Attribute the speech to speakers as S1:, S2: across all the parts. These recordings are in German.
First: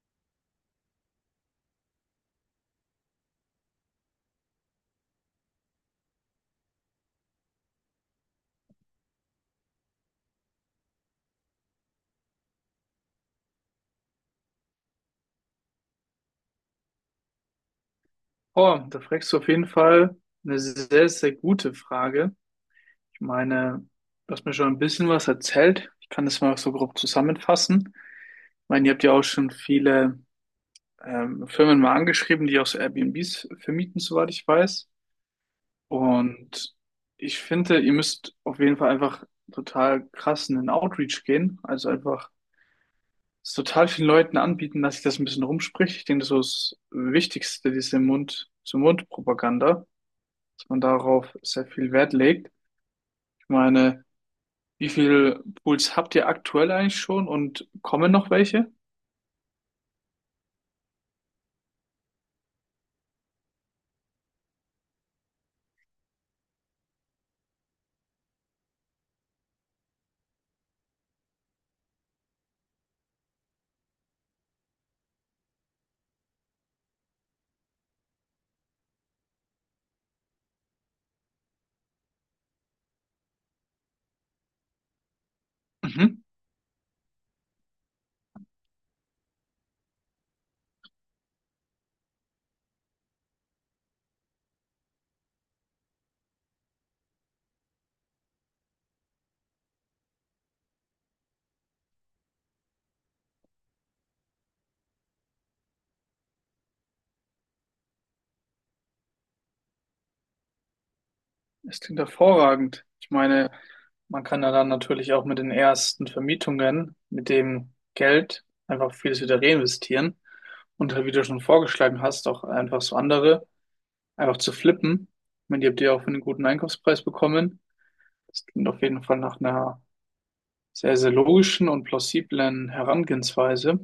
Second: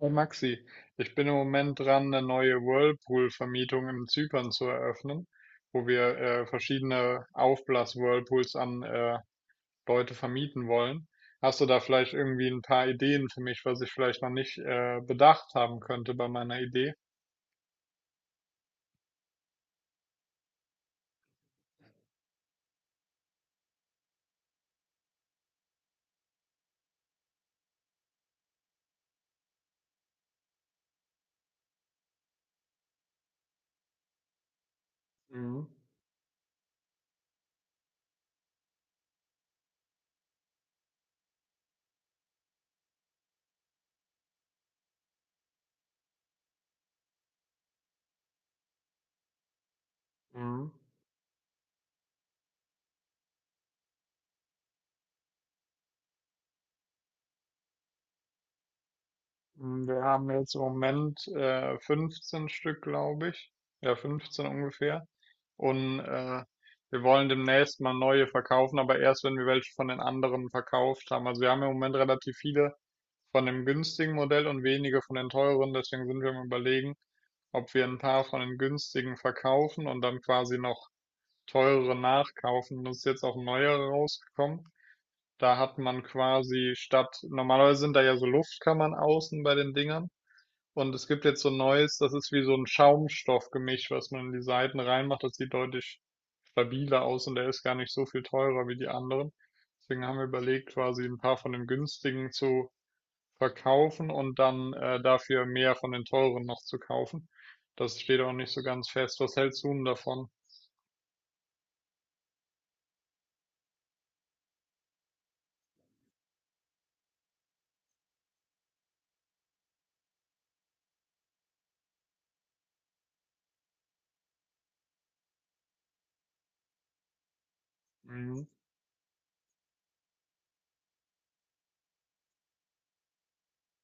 S1: Hey Maxi, ich bin im Moment dran, eine neue Whirlpool-Vermietung in Zypern zu eröffnen, wo wir verschiedene Aufblas-Whirlpools an Leute vermieten wollen. Hast du da vielleicht irgendwie ein paar Ideen für mich, was ich vielleicht noch nicht bedacht haben könnte bei meiner Idee?
S2: Oh, da fragst du auf jeden Fall eine sehr, sehr gute Frage. Ich meine, du hast mir schon ein bisschen was erzählt. Ich kann das mal so grob zusammenfassen. Ich meine, ihr habt ja auch schon viele Firmen mal angeschrieben, die auch so Airbnbs vermieten, soweit ich weiß.
S1: Mhm.
S2: Und ich finde, ihr müsst auf jeden Fall einfach total krass in den Outreach gehen. Also einfach es total vielen Leuten anbieten, dass sich das ein bisschen rumspricht. Ich denke, das ist so das Wichtigste, diese Mund-zu-Mund-Propaganda, dass
S1: Mhm.
S2: man darauf sehr viel Wert legt. Ich meine, wie viele Pools habt ihr aktuell eigentlich schon und kommen noch welche?
S1: Wir haben jetzt im Moment 15 Stück, glaube ich. Ja, 15 ungefähr. Und wir wollen demnächst mal neue verkaufen, aber erst, wenn wir welche von den anderen verkauft haben. Also wir haben im Moment relativ viele von dem günstigen Modell und wenige von den teuren. Deswegen sind wir am Überlegen, ob wir ein paar von den günstigen verkaufen und dann quasi noch teurere nachkaufen. Das ist jetzt auch ein neuer rausgekommen. Da hat man
S2: Mhm.
S1: quasi statt, normalerweise sind da ja so Luftkammern außen bei den Dingern. Und es gibt jetzt so 'n neues, das ist wie so ein Schaumstoffgemisch, was man in die Seiten reinmacht. Das sieht deutlich stabiler aus und der ist gar nicht so viel teurer wie die anderen. Deswegen haben wir überlegt, quasi ein paar von den günstigen zu verkaufen und dann, dafür mehr von den teuren noch zu kaufen. Das steht auch nicht so ganz fest. Was hältst du 'n davon?
S2: Das klingt hervorragend. Ich meine, man kann ja dann natürlich auch mit den ersten Vermietungen, mit dem Geld einfach vieles wieder reinvestieren und halt, wie du schon vorgeschlagen hast, auch einfach so andere einfach zu flippen. Ich meine, die habt ihr auch für einen guten Einkaufspreis bekommen. Das
S1: Mhm.
S2: klingt auf jeden Fall nach einer sehr, sehr logischen und plausiblen Herangehensweise.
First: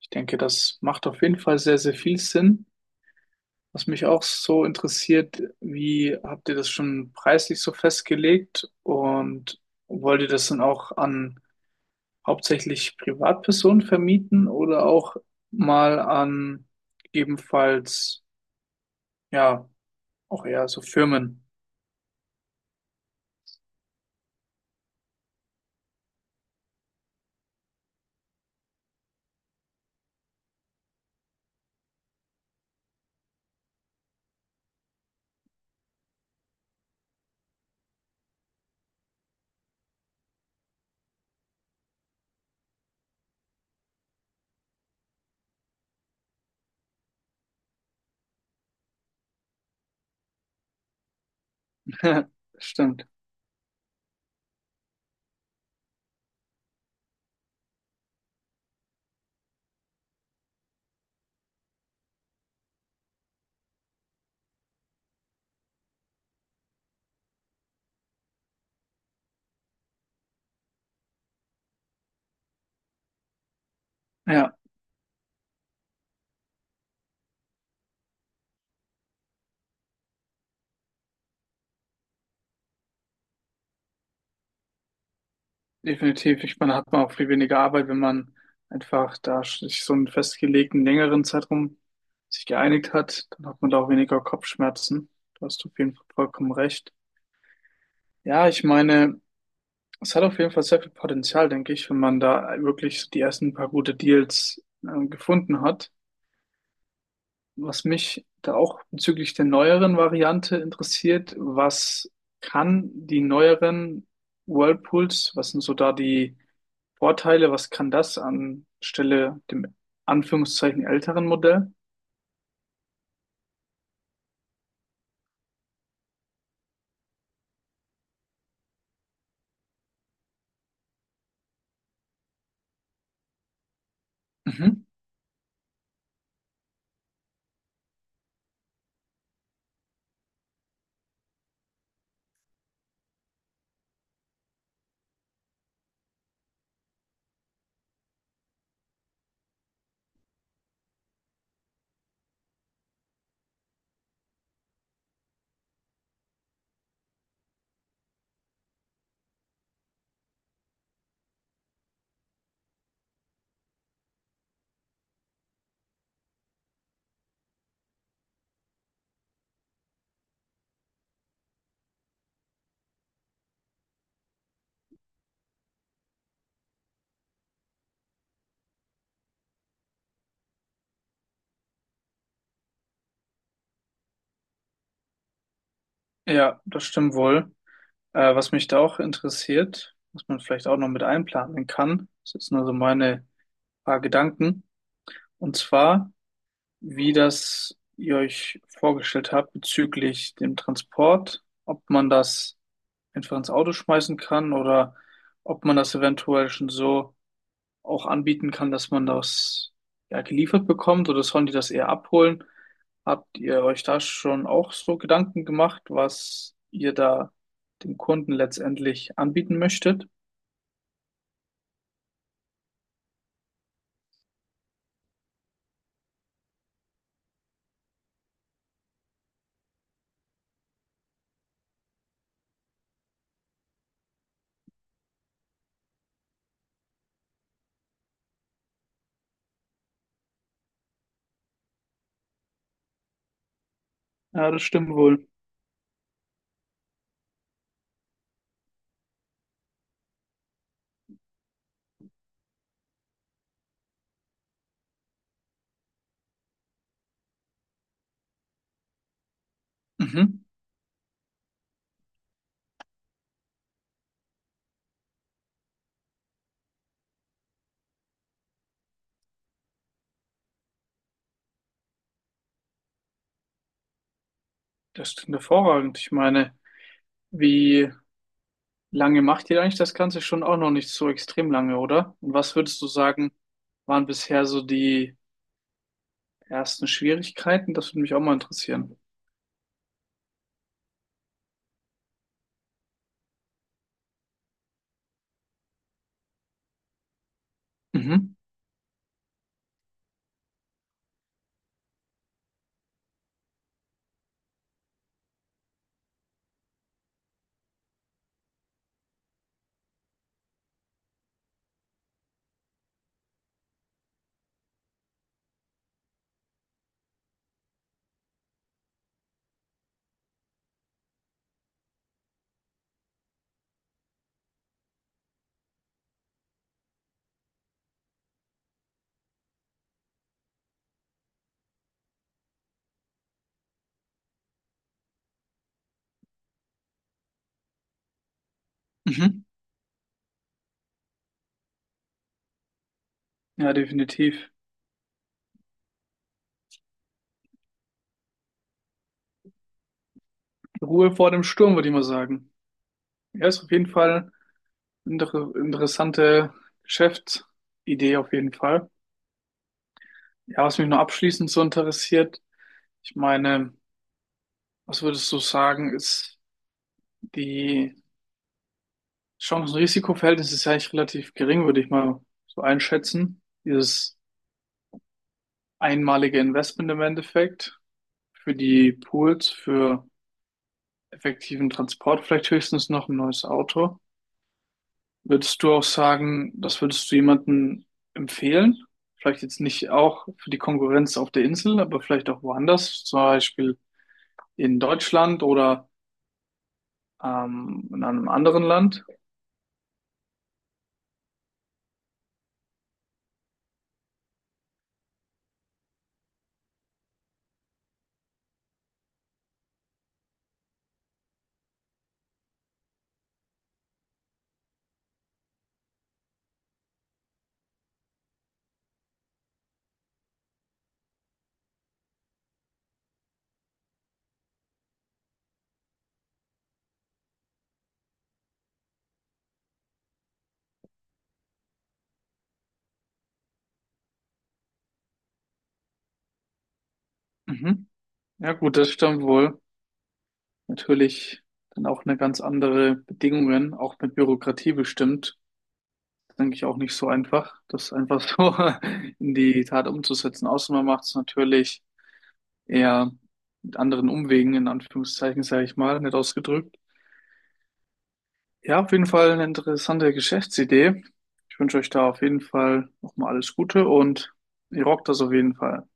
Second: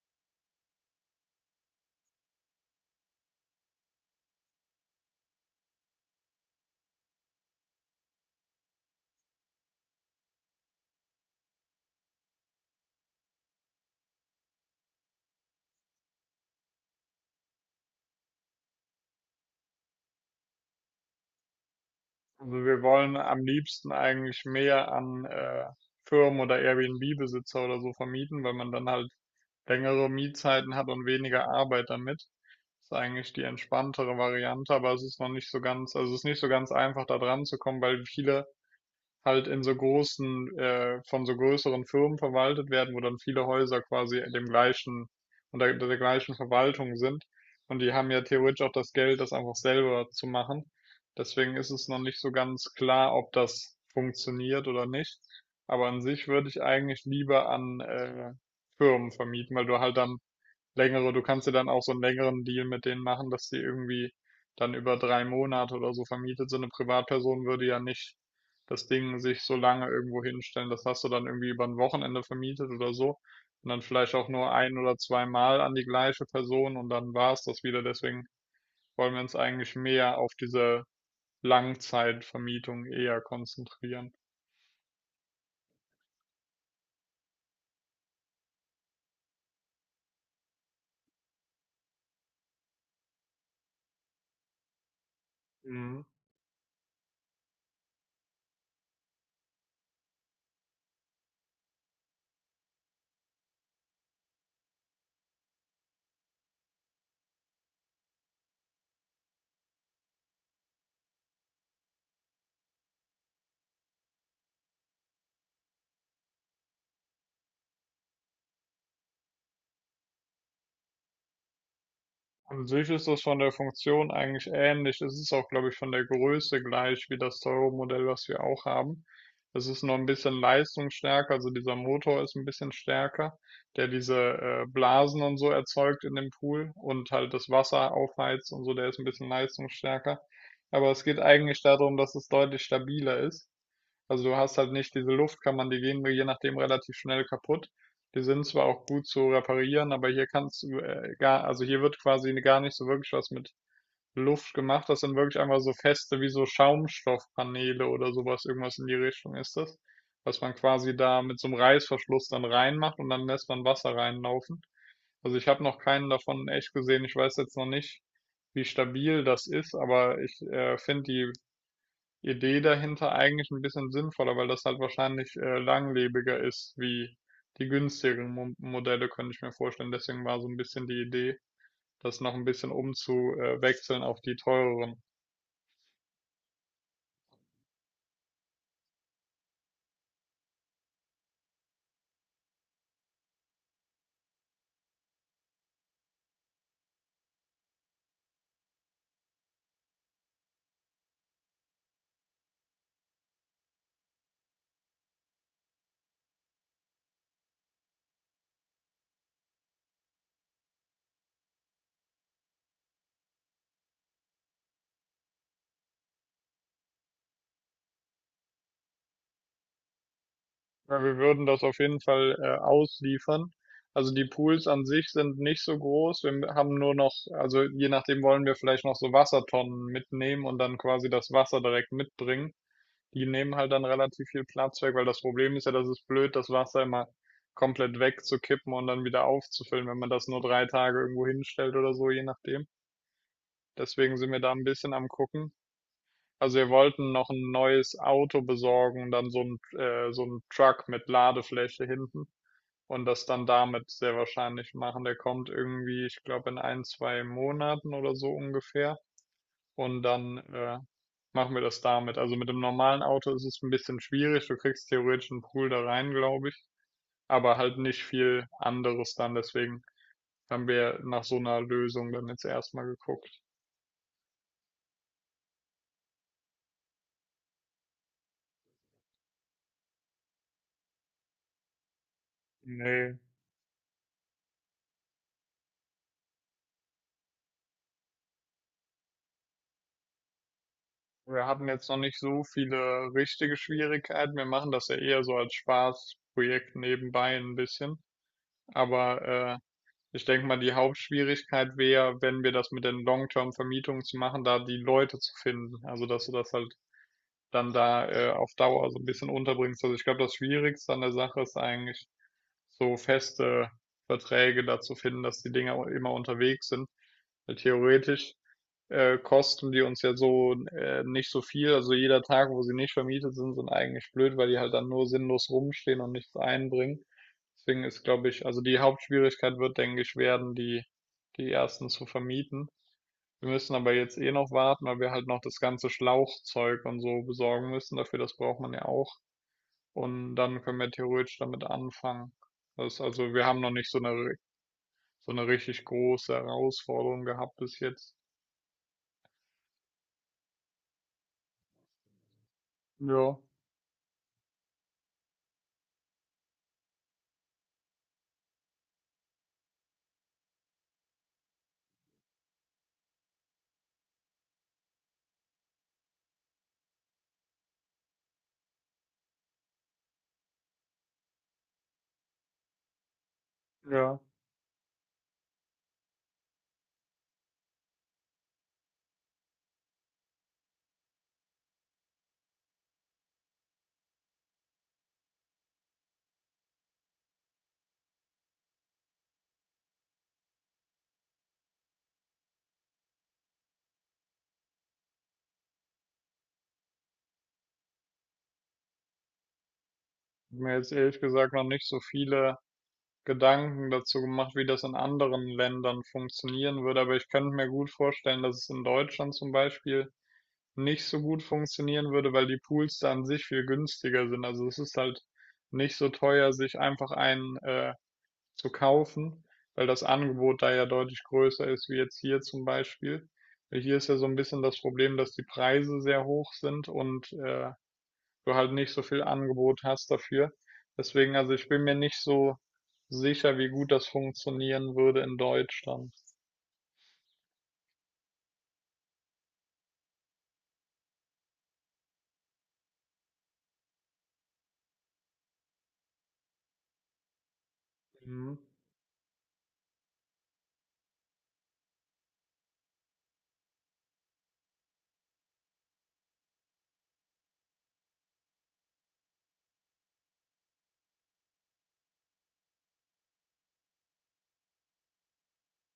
S2: Ich denke, das macht auf jeden Fall sehr, sehr viel Sinn. Was mich auch so interessiert, wie habt ihr das schon preislich so festgelegt und wollt ihr das dann auch an hauptsächlich Privatpersonen vermieten oder auch mal an ebenfalls, ja, auch eher so Firmen?
S1: Also wir wollen am liebsten eigentlich mehr an Firmen oder Airbnb-Besitzer oder so vermieten, weil man dann halt längere Mietzeiten hat und weniger Arbeit damit. Ist eigentlich die entspanntere Variante, aber es ist noch nicht so ganz, also es ist nicht so ganz einfach da dran zu kommen, weil viele halt in so großen, von so größeren Firmen verwaltet werden, wo dann viele Häuser quasi dem gleichen, unter der gleichen Verwaltung sind. Und die haben ja theoretisch auch das Geld, das einfach selber zu machen. Deswegen ist es noch nicht so ganz
S2: Stimmt.
S1: klar, ob das funktioniert oder nicht. Aber an sich würde ich eigentlich lieber an Firmen vermieten, weil du halt dann Längere, du kannst dir dann auch so einen längeren Deal mit denen machen, dass die irgendwie dann über drei Monate oder so vermietet sind. Eine Privatperson würde ja nicht das Ding sich so lange irgendwo hinstellen. Das hast du dann irgendwie über ein Wochenende vermietet oder so. Und dann vielleicht auch nur
S2: Ja.
S1: ein oder zweimal an die gleiche Person und dann war es das wieder. Deswegen wollen wir uns eigentlich mehr auf diese Langzeitvermietung eher konzentrieren.
S2: Definitiv. Ich meine, hat man auch viel weniger Arbeit, wenn man einfach da sich so einen festgelegten längeren Zeitraum sich geeinigt hat, dann hat man da auch weniger Kopfschmerzen. Da hast du auf jeden
S1: Mhm.
S2: Fall vollkommen recht. Ja, ich meine, es hat auf jeden Fall sehr viel Potenzial, denke ich, wenn man da wirklich die ersten paar gute Deals gefunden hat. Was mich da auch bezüglich der neueren Variante interessiert, was kann die neueren Whirlpools, was sind so da die Vorteile, was kann das anstelle dem Anführungszeichen älteren Modell?
S1: An sich ist das von der Funktion eigentlich ähnlich. Es ist auch, glaube ich, von der Größe gleich wie das teure Modell, was wir auch haben. Es ist nur ein bisschen leistungsstärker, also dieser Motor ist ein bisschen stärker, der diese
S2: Mhm.
S1: Blasen und so erzeugt in dem Pool und halt das Wasser aufheizt und so, der ist ein bisschen leistungsstärker. Aber es geht eigentlich darum, dass es deutlich stabiler ist. Also du hast halt nicht diese Luftkammern, die gehen mir je nachdem relativ schnell kaputt. Die sind zwar auch gut zu reparieren, aber hier kannst du gar, also hier wird quasi gar nicht so wirklich was mit Luft gemacht. Das sind wirklich einfach so feste wie so Schaumstoffpaneele oder sowas, irgendwas in die Richtung ist das, was man quasi da mit so einem Reißverschluss dann reinmacht und dann lässt man Wasser reinlaufen. Also ich habe noch keinen davon in echt gesehen. Ich weiß jetzt noch nicht, wie stabil das ist, aber ich finde die Idee dahinter eigentlich ein bisschen sinnvoller, weil das halt wahrscheinlich, langlebiger ist wie die günstigeren Mo Modelle, könnte ich mir vorstellen. Deswegen war so ein bisschen die Idee, das noch ein bisschen umzuwechseln auf die teureren.
S2: Ja, das stimmt wohl. Was mich da auch interessiert, was man vielleicht auch noch mit einplanen kann, das ist jetzt nur so meine paar Gedanken. Und zwar, wie das ihr euch vorgestellt habt bezüglich dem Transport, ob man das einfach ins Auto schmeißen kann oder ob man das eventuell schon so auch anbieten kann, dass man das ja geliefert bekommt oder sollen die das eher abholen? Habt ihr euch da schon auch so Gedanken gemacht, was ihr da dem Kunden letztendlich anbieten möchtet?
S1: Weil wir würden das auf jeden Fall, ausliefern. Also, die Pools an sich sind nicht so groß. Wir haben nur noch also, je nachdem wollen wir vielleicht noch so Wassertonnen mitnehmen und dann quasi das Wasser direkt mitbringen. Die nehmen halt dann relativ viel Platz weg, weil das Problem ist ja, das ist blöd, das Wasser immer komplett wegzukippen und dann wieder aufzufüllen, wenn man das nur drei Tage irgendwo hinstellt oder so, je nachdem. Deswegen sind wir
S2: Ja,
S1: da
S2: das
S1: ein
S2: stimmt
S1: bisschen am
S2: wohl.
S1: gucken. Also wir wollten noch ein neues Auto besorgen und dann so ein Truck mit Ladefläche hinten und das dann damit sehr wahrscheinlich machen. Der kommt irgendwie, ich glaube, in ein, zwei Monaten oder so ungefähr und dann
S2: Mhm.
S1: machen wir das damit. Also mit dem normalen Auto ist es ein bisschen schwierig. Du kriegst theoretisch einen Pool da rein, glaube ich, aber halt nicht viel anderes dann. Deswegen haben wir nach so einer Lösung dann jetzt erstmal geguckt.
S2: Das klingt hervorragend. Ich meine, wie lange macht ihr eigentlich das Ganze schon, auch noch nicht so extrem lange, oder? Und was würdest du
S1: Nee,
S2: sagen, waren bisher so die ersten Schwierigkeiten? Das würde mich auch mal interessieren.
S1: wir hatten jetzt noch nicht so viele richtige Schwierigkeiten. Wir machen das ja eher so als Spaßprojekt nebenbei ein bisschen.
S2: Mhm.
S1: Aber ich denke mal, die Hauptschwierigkeit wäre, wenn wir das mit den Long-Term-Vermietungen zu machen, da die Leute zu finden. Also, dass du das halt dann da auf Dauer so ein bisschen unterbringst. Also ich glaube, das Schwierigste an der Sache ist eigentlich, so feste Verträge dazu finden, dass die Dinger immer unterwegs sind. Weil theoretisch kosten die uns ja so nicht so viel. Also jeder Tag, wo sie nicht vermietet sind, sind eigentlich blöd, weil die halt dann nur sinnlos rumstehen und nichts einbringen. Deswegen ist, glaube ich, also die Hauptschwierigkeit wird, denke ich, werden, die, die ersten zu vermieten. Wir müssen aber jetzt eh noch warten, weil wir halt noch das ganze Schlauchzeug und so besorgen müssen. Dafür, das braucht man ja auch.
S2: Mhm.
S1: Und dann können wir theoretisch damit anfangen. Das, also wir haben noch
S2: Ja,
S1: nicht so eine,
S2: definitiv.
S1: so eine richtig große Herausforderung gehabt bis jetzt.
S2: Ruhe vor dem Sturm, würde ich mal sagen.
S1: Ja,
S2: Ja, ist auf jeden Fall eine interessante Geschäftsidee auf jeden Fall. Ja, was mich noch abschließend so interessiert, ich meine, was würdest du sagen, ist die Chancen-Risiko-Verhältnis ist ja eigentlich relativ gering, würde ich mal so einschätzen. Dieses
S1: ja.
S2: einmalige Investment im Endeffekt für die Pools, für effektiven Transport, vielleicht höchstens noch ein neues Auto. Würdest du auch sagen, das würdest du jemandem empfehlen? Vielleicht jetzt nicht auch für die Konkurrenz auf der Insel, aber vielleicht auch woanders, zum Beispiel in Deutschland oder in einem anderen Land.
S1: Ich hab mir jetzt ehrlich gesagt noch nicht so viele Gedanken dazu gemacht, wie das in anderen Ländern funktionieren würde. Aber ich könnte mir gut vorstellen, dass es in Deutschland zum Beispiel nicht so gut funktionieren würde, weil die Pools da an sich viel günstiger sind. Also es ist halt nicht so teuer, sich einfach einen zu kaufen, weil das Angebot da ja deutlich größer ist, wie jetzt hier zum Beispiel. Weil hier ist ja so ein bisschen das Problem, dass die Preise sehr hoch sind und du halt nicht so viel Angebot hast dafür. Deswegen, also ich bin mir nicht so sicher, wie gut das funktionieren würde in Deutschland.
S2: Mhm. Ja gut, das stimmt wohl. Natürlich dann auch eine ganz andere Bedingungen, auch mit Bürokratie bestimmt. Denke ich auch nicht so einfach, das einfach so
S1: Mhm.
S2: in die Tat umzusetzen. Außer man macht es natürlich eher mit anderen Umwegen, in Anführungszeichen, sage ich mal, nett ausgedrückt. Ja, auf jeden Fall eine interessante Geschäftsidee. Ich wünsche euch da auf jeden Fall nochmal alles Gute und ihr rockt das auf jeden Fall.